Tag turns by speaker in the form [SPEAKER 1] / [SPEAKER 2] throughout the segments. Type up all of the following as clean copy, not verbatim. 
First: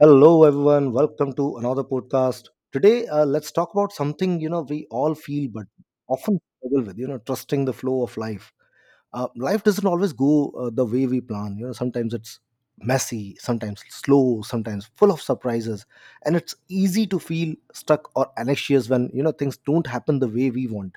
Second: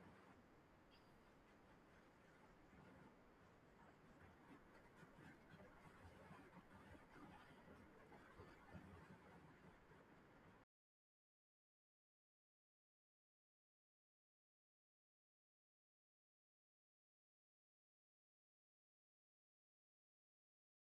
[SPEAKER 1] Hello, everyone. Welcome to another podcast. Today, let's talk about something you know we all feel, but often struggle with. You know, trusting the flow of life. Life doesn't always go the way we plan. You know, sometimes it's messy, sometimes slow, sometimes full of surprises, and it's easy to feel stuck or anxious when you know things don't happen the way we want.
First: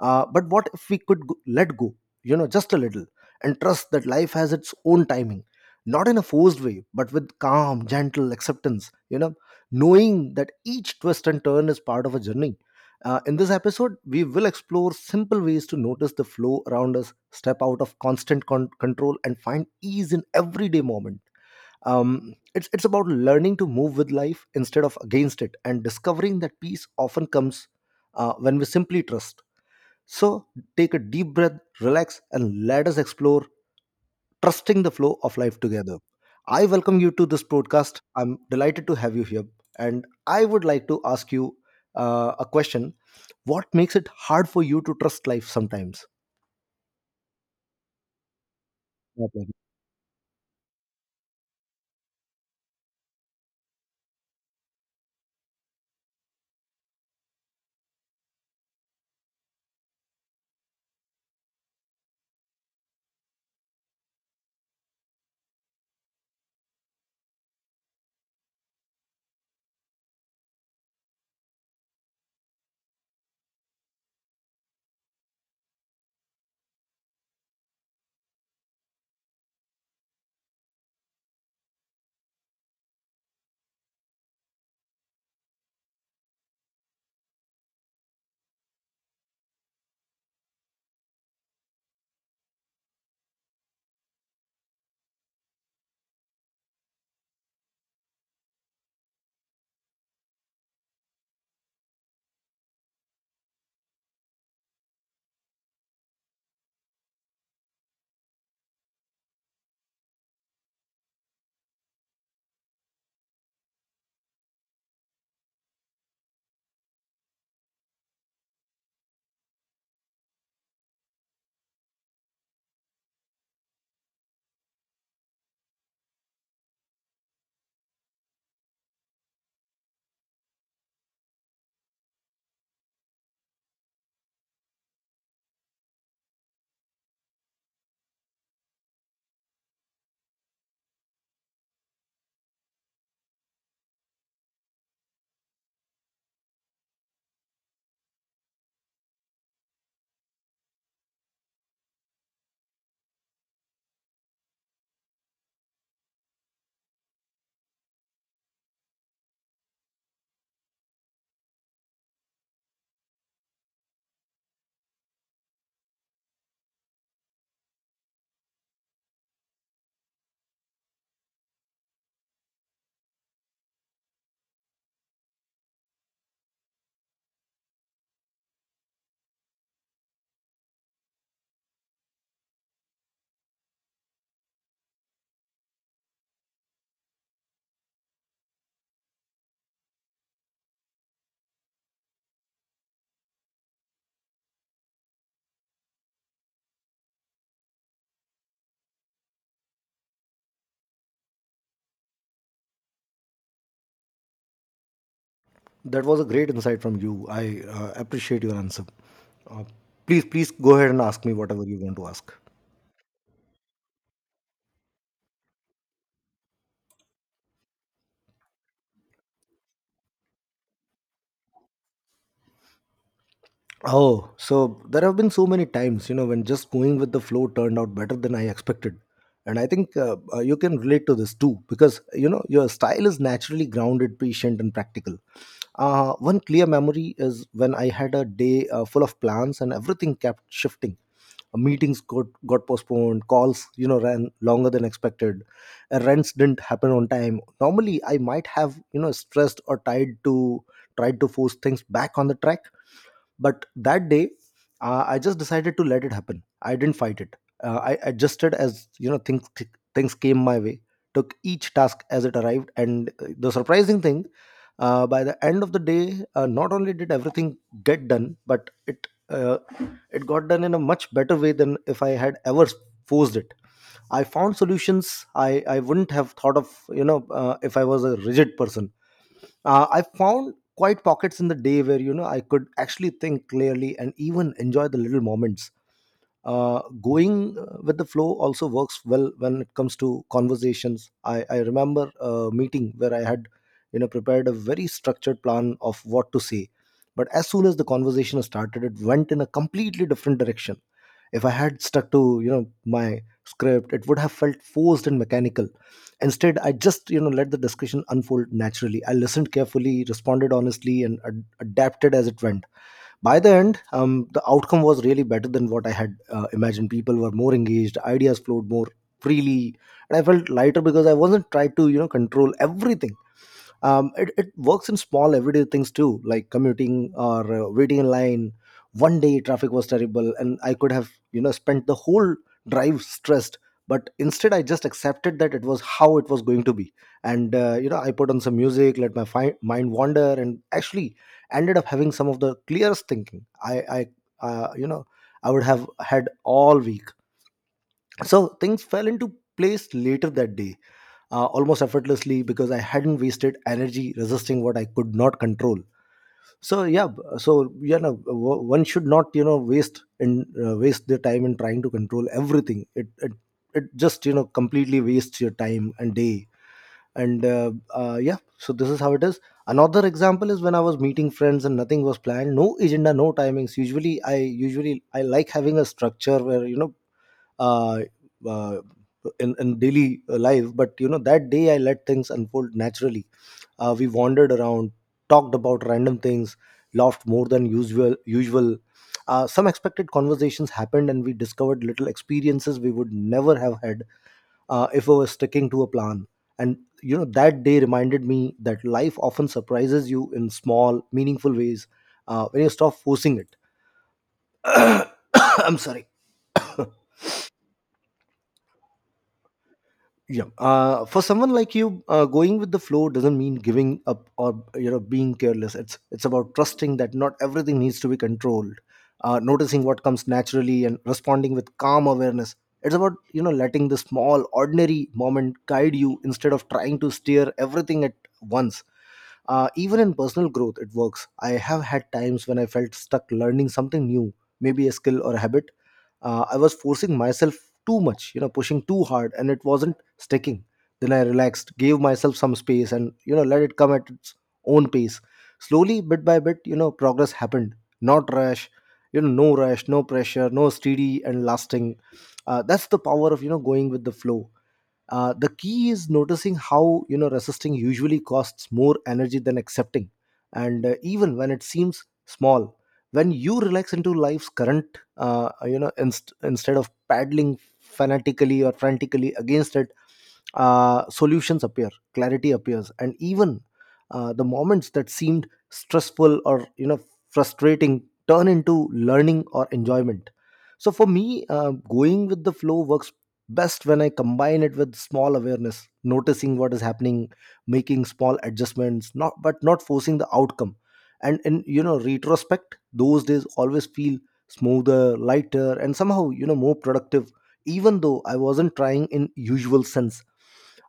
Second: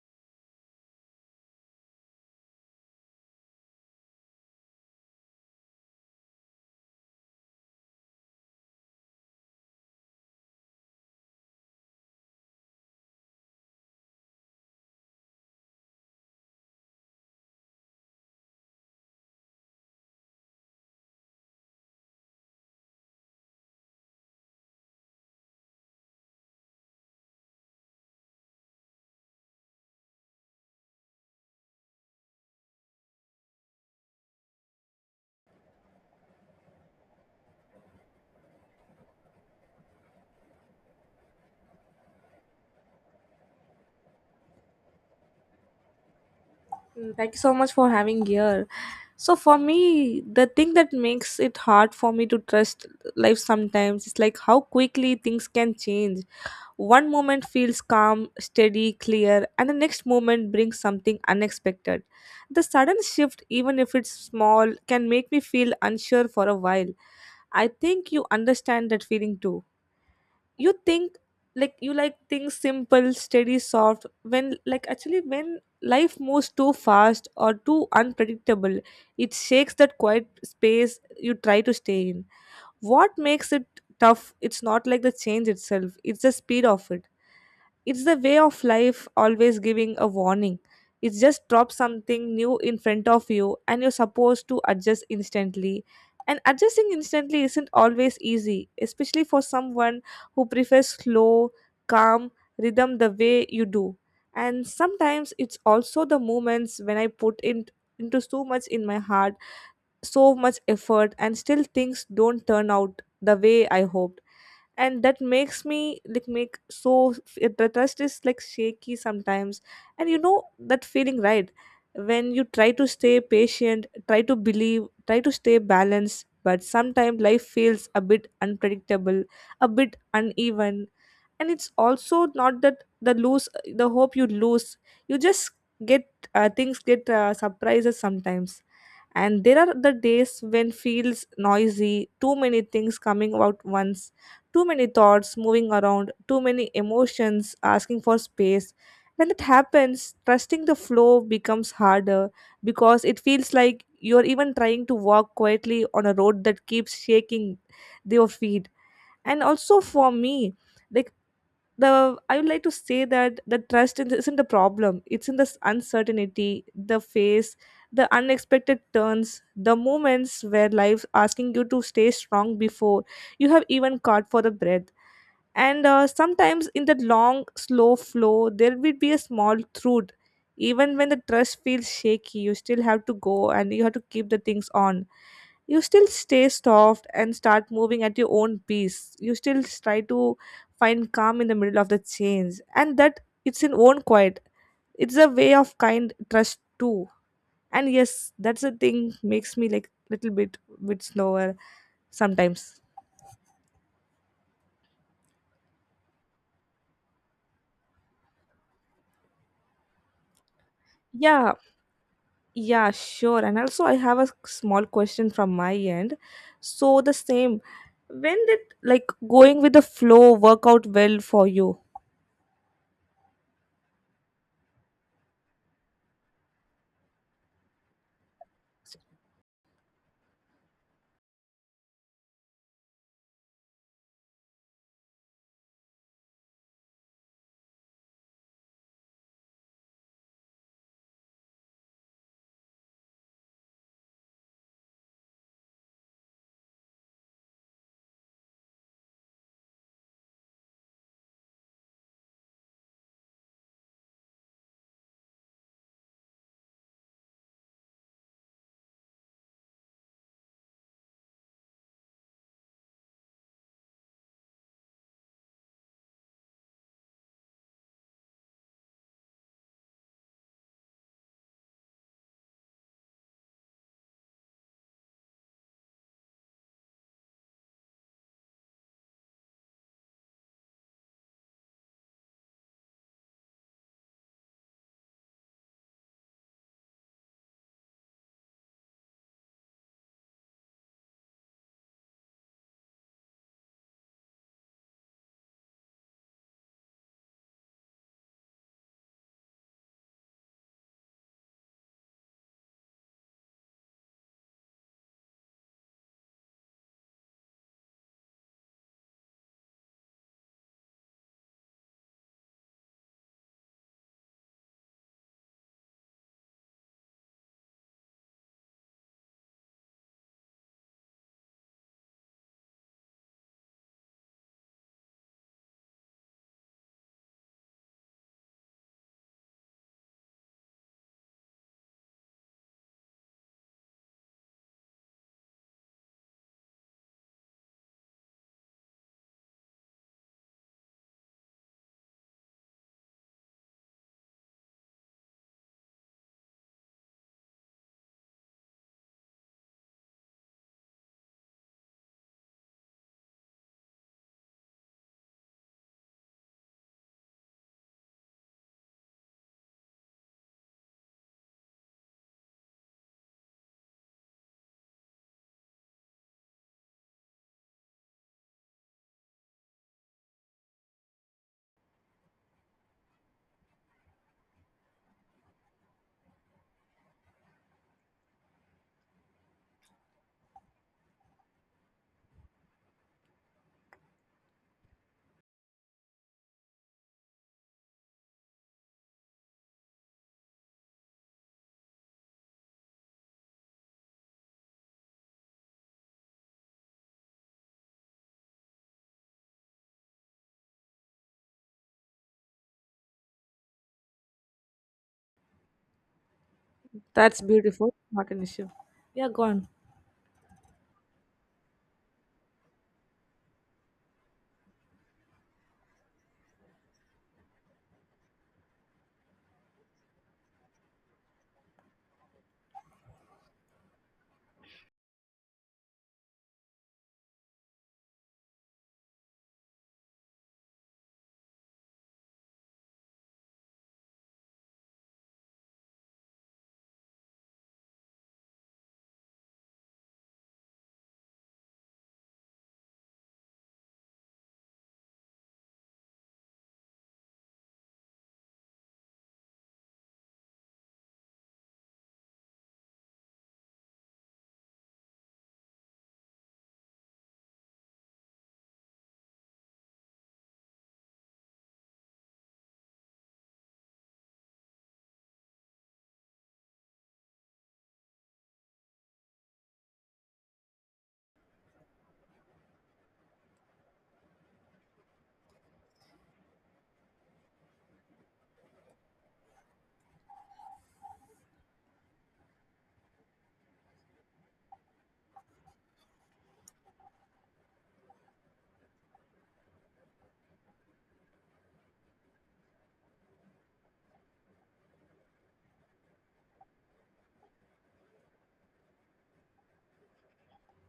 [SPEAKER 1] But what if we could let go, you know, just a little, and trust that life has its own timing, not in a forced way, but with calm, gentle acceptance, you know, knowing that each twist and turn is part of a journey. In this episode, we will explore simple ways to notice the flow around us, step out of control, and find ease in everyday moment. It's about learning to move with life instead of against it, and discovering that peace often comes when we simply trust. So take a deep breath, relax, and let us explore trusting the flow of life together. I welcome you to this podcast. I'm delighted to have you here. And I would like to ask you a question. What makes it hard for you to trust life sometimes?
[SPEAKER 2] Thank you so much for having here. So
[SPEAKER 1] Okay.
[SPEAKER 2] for me, the thing that makes it hard for me to trust life sometimes is like how quickly things can change. One moment feels calm, steady, clear, and the next moment brings something unexpected. The sudden shift, even if it's small, can make me feel unsure for a while. I think you understand that feeling too, you think, like you like things simple, steady, soft, when like actually when life moves too fast or too unpredictable, it shakes that quiet space you try to stay in. What makes it tough, it's not like the change itself, it's the speed of it. It's the way of life always giving a warning. It just drops something new in front of you and you're supposed to adjust instantly. And adjusting instantly isn't always easy, especially for someone who prefers slow, calm rhythm the way you do. And sometimes it's also the moments when I put in into so much in my heart, so much effort, and still things don't turn out the way I hoped, and that makes me like make so, it- the trust is like shaky sometimes, and you know that feeling, right? When you try to stay patient, try to believe, try to stay balanced, but sometimes life feels a bit unpredictable, a bit uneven. And it's also not that the lose, the hope you lose, you just get, things get surprises sometimes. And there are the days when feels noisy, too many things coming out once, too many thoughts moving around, too many emotions asking for space. When it happens, trusting the flow becomes harder, because it feels like you're even trying to walk quietly on a road that keeps shaking your feet. And also for me, like, the I would like to say that the trust is- isn't the problem. It's in this uncertainty, the phase, the unexpected turns, the moments where life's asking you to stay strong before you have even caught for the breath. And sometimes in that long, slow flow, there will be a small truth. Even when the trust feels shaky, you still have to go and you have to keep the things on. You still stay soft and start moving at your own pace. You still try to find calm in the middle of the change, and that, it's in own quiet. It's a way of kind trust too. And yes, that's the thing makes me like little bit, bit slower sometimes.
[SPEAKER 1] That was a great insight from you. I appreciate your answer. Uh, please, please go ahead and ask me
[SPEAKER 2] Yeah,
[SPEAKER 1] whatever you want to ask.
[SPEAKER 2] yeah, sure. And also, I have a small question from my end. So the same, when did like going with the flow work out well for you?
[SPEAKER 1] Oh, so there have been so many times, you know, when just going with the flow turned out better than I expected. And I think you can relate to this too, because, you know, your style is naturally grounded, patient, and practical. One clear memory is when I had a day full of plans and everything kept shifting. Meetings got postponed, calls, you know, ran longer than expected, rents didn't happen on time. Normally, I might have, you know, stressed or tied to tried to force things back on the track, but that day, I just decided to let it happen. I didn't fight it. I adjusted as you know things came my way. Took each task as it arrived, and the surprising thing, by the end of the day, not only did everything get done, but it got done in a much better way than if I had ever forced it. I found solutions I wouldn't have thought of, you know, if I was a rigid person. I found quite pockets in the day where you know I could actually think clearly and even enjoy the little moments. Going with the flow also works well when it comes to conversations. I remember a meeting where I had you know prepared a very structured plan of what to say, but as soon as the conversation started, it went in a completely different direction. If I had stuck to, you know, my script, it would have felt forced and mechanical. Instead, I just, you know, let the discussion unfold naturally. I listened carefully, responded honestly, and adapted as it went. By the end, the outcome was really better than what I had imagined. People were more engaged, ideas flowed more freely, and I felt lighter because I wasn't tried to, you know, control everything. It works in small everyday things too, like commuting or waiting in line. One day traffic was terrible and I could have you know spent the whole drive stressed, but instead I just accepted that it was how it was going to be. And you know, I put on some music, let mind wander, and actually ended up having some of the clearest thinking I you know I would have had all week. So things fell into place later that day, almost effortlessly because I hadn't wasted energy resisting what I could not control. So you know, one should not you know waste and waste their time in trying to control everything. It just you know completely wastes your time and day. And yeah, so this is how it is. Another example is when I was meeting friends and nothing was planned, no agenda, no timings. I usually I like having a structure where you know uh, uh, in daily life, but you know that day I let things unfold naturally. We wandered around, talked about random things, laughed more than usual. Some expected conversations happened and we discovered little experiences we would never have had if we were sticking to a plan. And you know that day reminded me that life often surprises you in small meaningful ways when you stop forcing it. I'm sorry.
[SPEAKER 2] That's beautiful. Not an issue. Yeah, go on.
[SPEAKER 1] Yeah, for someone like you, going with the flow doesn't mean giving up or you know being careless. It's about trusting that not everything needs to be controlled, noticing what comes naturally and responding with calm awareness. It's about you know letting the small ordinary moment guide you instead of trying to steer everything at once. Even in personal growth it works. I have had times when I felt stuck learning something new, maybe a skill or a habit. I was forcing myself too much, you know, pushing too hard, and it wasn't sticking. Then I relaxed, gave myself some space, and you know, let it come at its own pace. Slowly, bit by bit, you know, progress happened. Not rush, you know, no rush, no pressure, no steady and lasting. That's the power of you know going with the flow. The key is noticing how you know resisting usually costs more energy than accepting, and even when it seems small, when you relax into life's current, you know, instead of paddling fanatically or frantically against it, solutions appear, clarity appears, and even the moments that seemed stressful or you know frustrating turn into learning or enjoyment. So for me, going with the flow works best when I combine it with small awareness, noticing what is happening, making small adjustments, not but not forcing the outcome. And in you know retrospect, those days always feel smoother, lighter, and somehow you know more productive, even though I wasn't trying in usual sense.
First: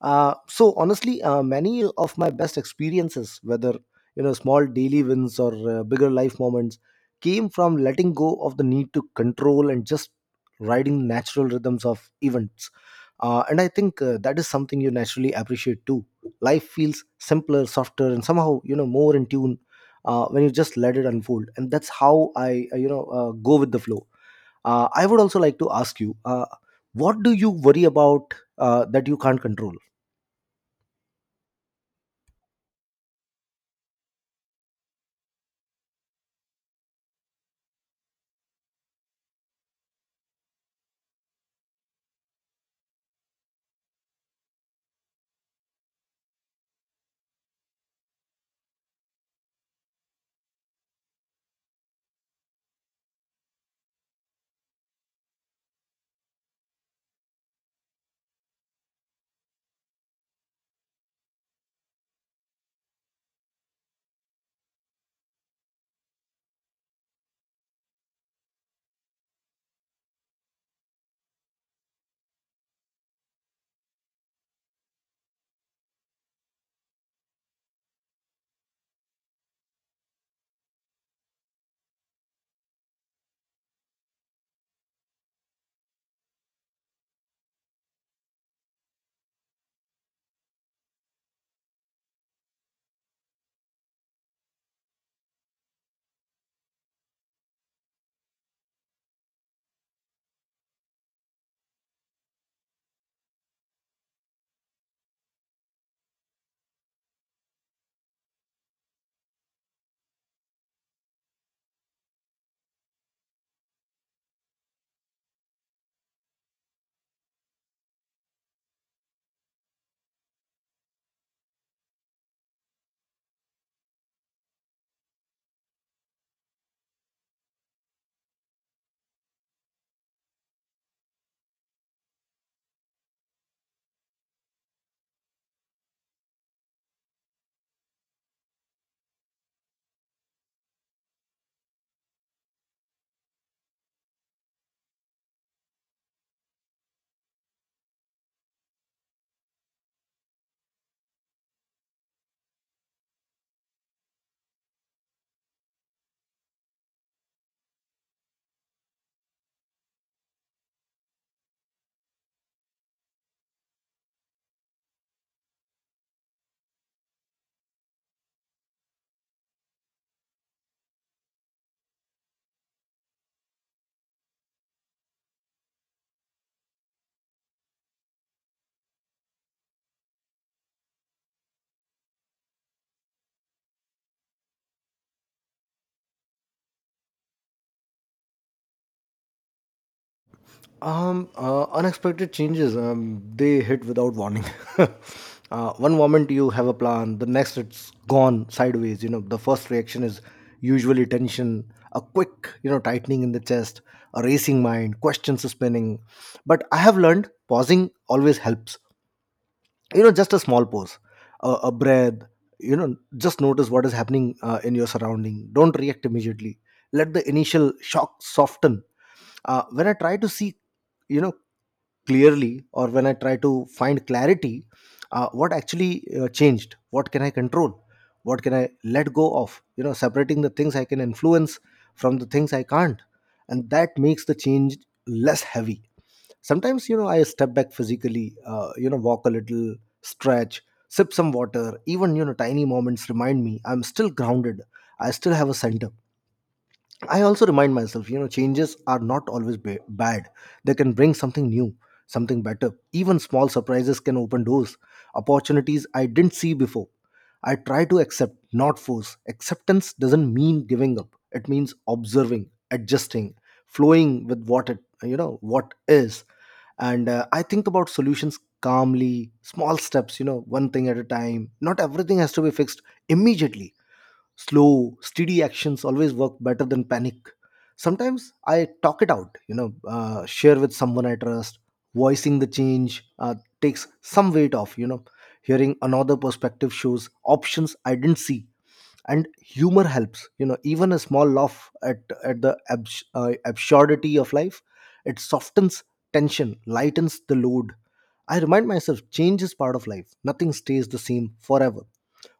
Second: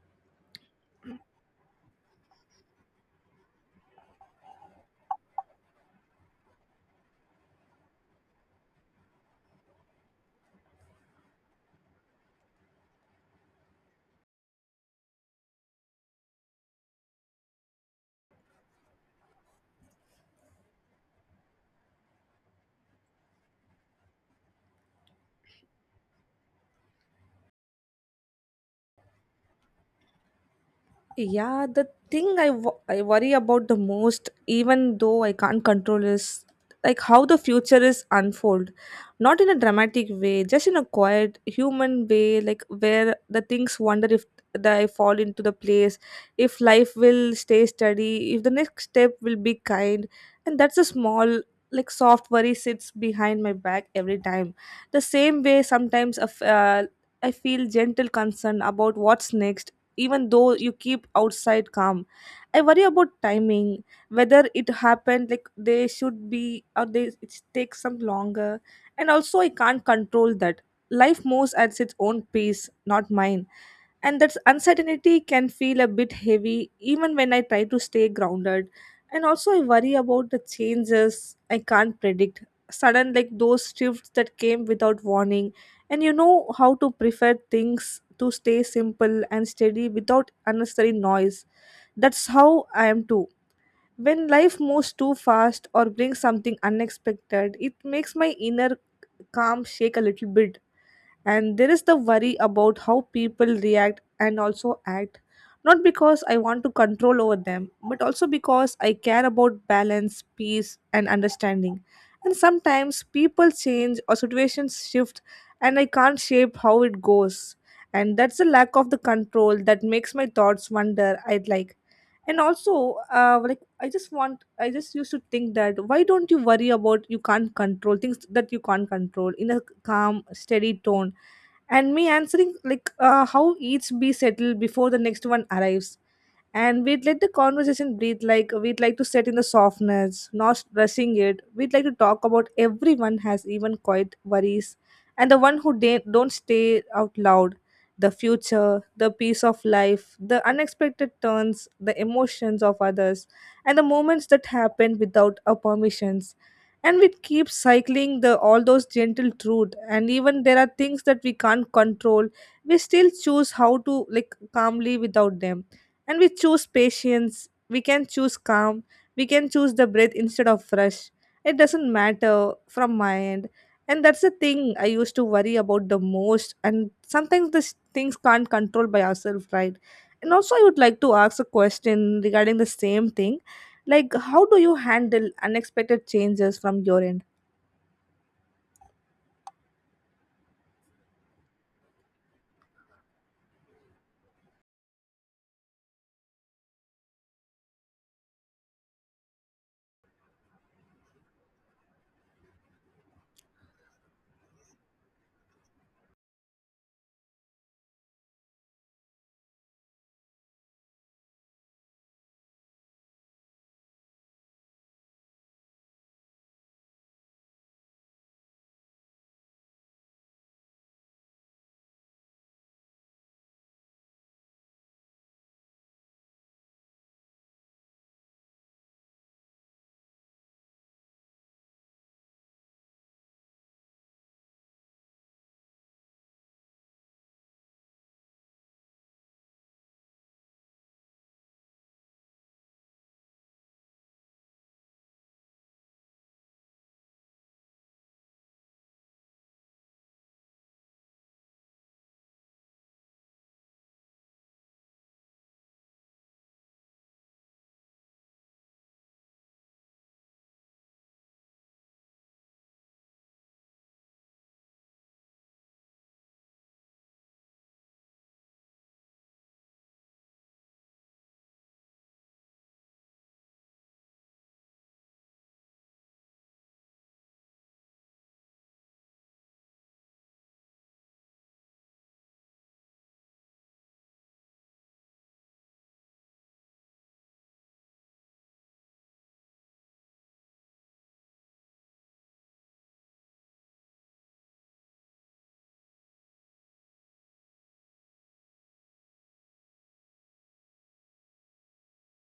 [SPEAKER 1] So honestly, many of my best experiences, whether you know small daily wins or bigger life moments, came from letting go of the need to control and just riding natural rhythms of events. And I think that is something you naturally appreciate too. Life feels simpler, softer, and somehow you know more in tune when you just let it unfold. And that's how I go with the flow. I would also like to ask you, what do you worry about that you can't control?
[SPEAKER 2] Yeah, the thing I worry about the most, even though I can't control, is like how the future is unfold. Not in a dramatic way, just in a quiet human way, like where the things wonder if they fall into the place, if life will stay steady, if the next step will be kind, and that's a small like soft worry sits behind my back every time. The same way sometimes a I feel gentle concern about what's next, even though you keep outside calm. I worry about timing, whether it happened like they should be or they it takes some longer, and also I can't control that life moves at its own pace, not mine, and that uncertainty can feel a bit heavy even when I try to stay grounded. And also, I worry about the changes I can't predict, sudden like those shifts that came without warning. And you know how to prefer things to stay simple and steady without unnecessary noise. That's how I am too. When life moves too fast or brings something unexpected, it makes my inner calm shake a little bit. And there is the worry about how people react and also act, not because I want to control over them, but also because I care about balance, peace and understanding. And sometimes people change or situations shift, and I can't shape how it goes, and that's the lack of the control that makes my thoughts wander. I'd like, and also, like, I just want, I just used to think that why don't you worry about you can't control things that you can't control in a calm, steady tone, and me answering like, how each be settled before the next one arrives. And we'd let the conversation breathe, like we'd like to sit in the softness, not rushing it. We'd like to talk about everyone has even quiet worries, and the one who da- don't stay out loud, the future, the peace of life, the unexpected turns, the emotions of others, and the moments that happen without our permissions. And we keep cycling the all those gentle truth, and even there are things that we can't control, we still choose how to like calmly without them. And we choose patience, we can choose calm, we can choose the breath instead of rush. It doesn't matter from my end, and that's the thing I used to worry about the most, and sometimes these things can't control by ourselves, right? And also I would like to ask a question regarding the same thing, like how do you handle unexpected changes from your end?
[SPEAKER 1] Unexpected changes. They hit without warning. One moment you have a plan, the next it's gone sideways. You know, the first reaction is usually tension, a quick, you know, tightening in the chest, a racing mind, questions spinning. But I have learned pausing always helps. You know, just a small pause, a breath, you know, just notice what is happening in your surrounding, don't react immediately, let the initial shock soften. When I try to see, you know, clearly, or when I try to find clarity, what actually changed, what can I control, what can I let go of, you know, separating the things I can influence from the things I can't, and that makes the change less heavy. Sometimes you know I step back physically, you know, walk a little, stretch, sip some water. Even you know tiny moments remind me I'm still grounded. I still have a center. I also remind myself, you know, changes are not always bad. They can bring something new, something better. Even small surprises can open doors, opportunities I didn't see before. I try to accept, not force. Acceptance doesn't mean giving up. It means observing, adjusting, flowing with what you know, what is. And I think about solutions calmly, small steps, you know, one thing at a time. Not everything has to be fixed immediately. Slow, steady actions always work better than panic. Sometimes I talk it out, you know, share with someone I trust. Voicing the change takes some weight off, you know, hearing another perspective shows options I didn't see. And humor helps, you know, even a small laugh at the absurdity of life. It softens tension, lightens the load. I remind myself change is part of life, nothing stays the same forever.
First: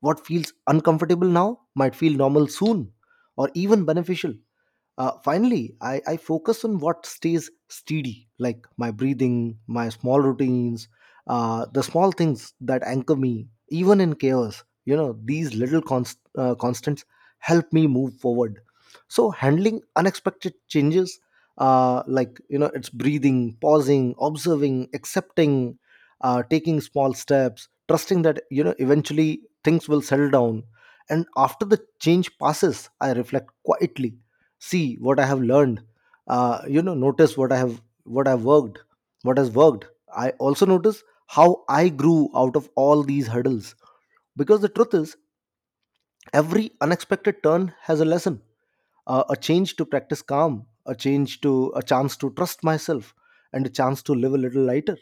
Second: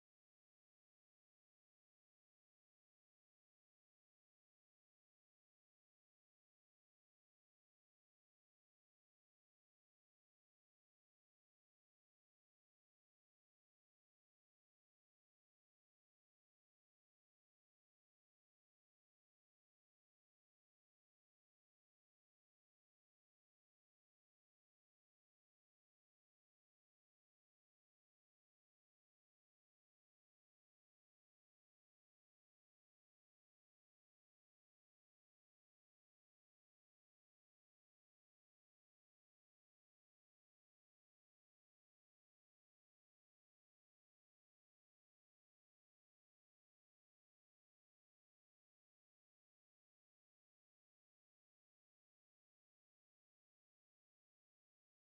[SPEAKER 1] What feels uncomfortable now might feel normal soon, or even beneficial. Finally, I focus on what stays steady, like my breathing, my small routines, the small things that anchor me, even in chaos. You know, these little constants help me move forward. So, handling unexpected changes, like, you know, it's breathing, pausing, observing, accepting, taking small steps, trusting that you know eventually things will settle down. And after the change passes, I reflect quietly, see what I have learned, you know, notice what i've worked what has worked. I also notice how I grew out of all these hurdles, because the truth is every unexpected turn has a lesson, a change to practice calm, a chance to trust myself, and a chance to live a little lighter.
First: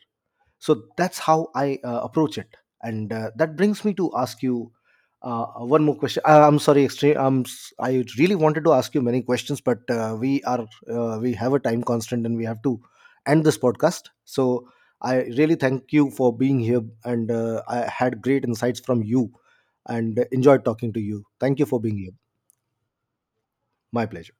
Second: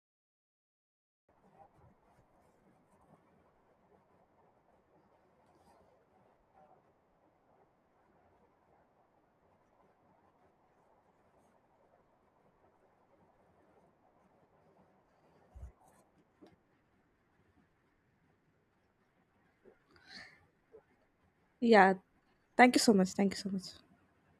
[SPEAKER 1] So that's how I approach it. And that brings me to ask you one more question. I'm sorry extreme I'm I really wanted to ask you many questions, but we have a time constraint and we have to end this podcast. So I really thank you for being here and I had great insights from you, and enjoyed talking to you. Thank you for
[SPEAKER 2] Yeah,
[SPEAKER 1] being here.
[SPEAKER 2] thank you so much, thank you so much.
[SPEAKER 1] My pleasure.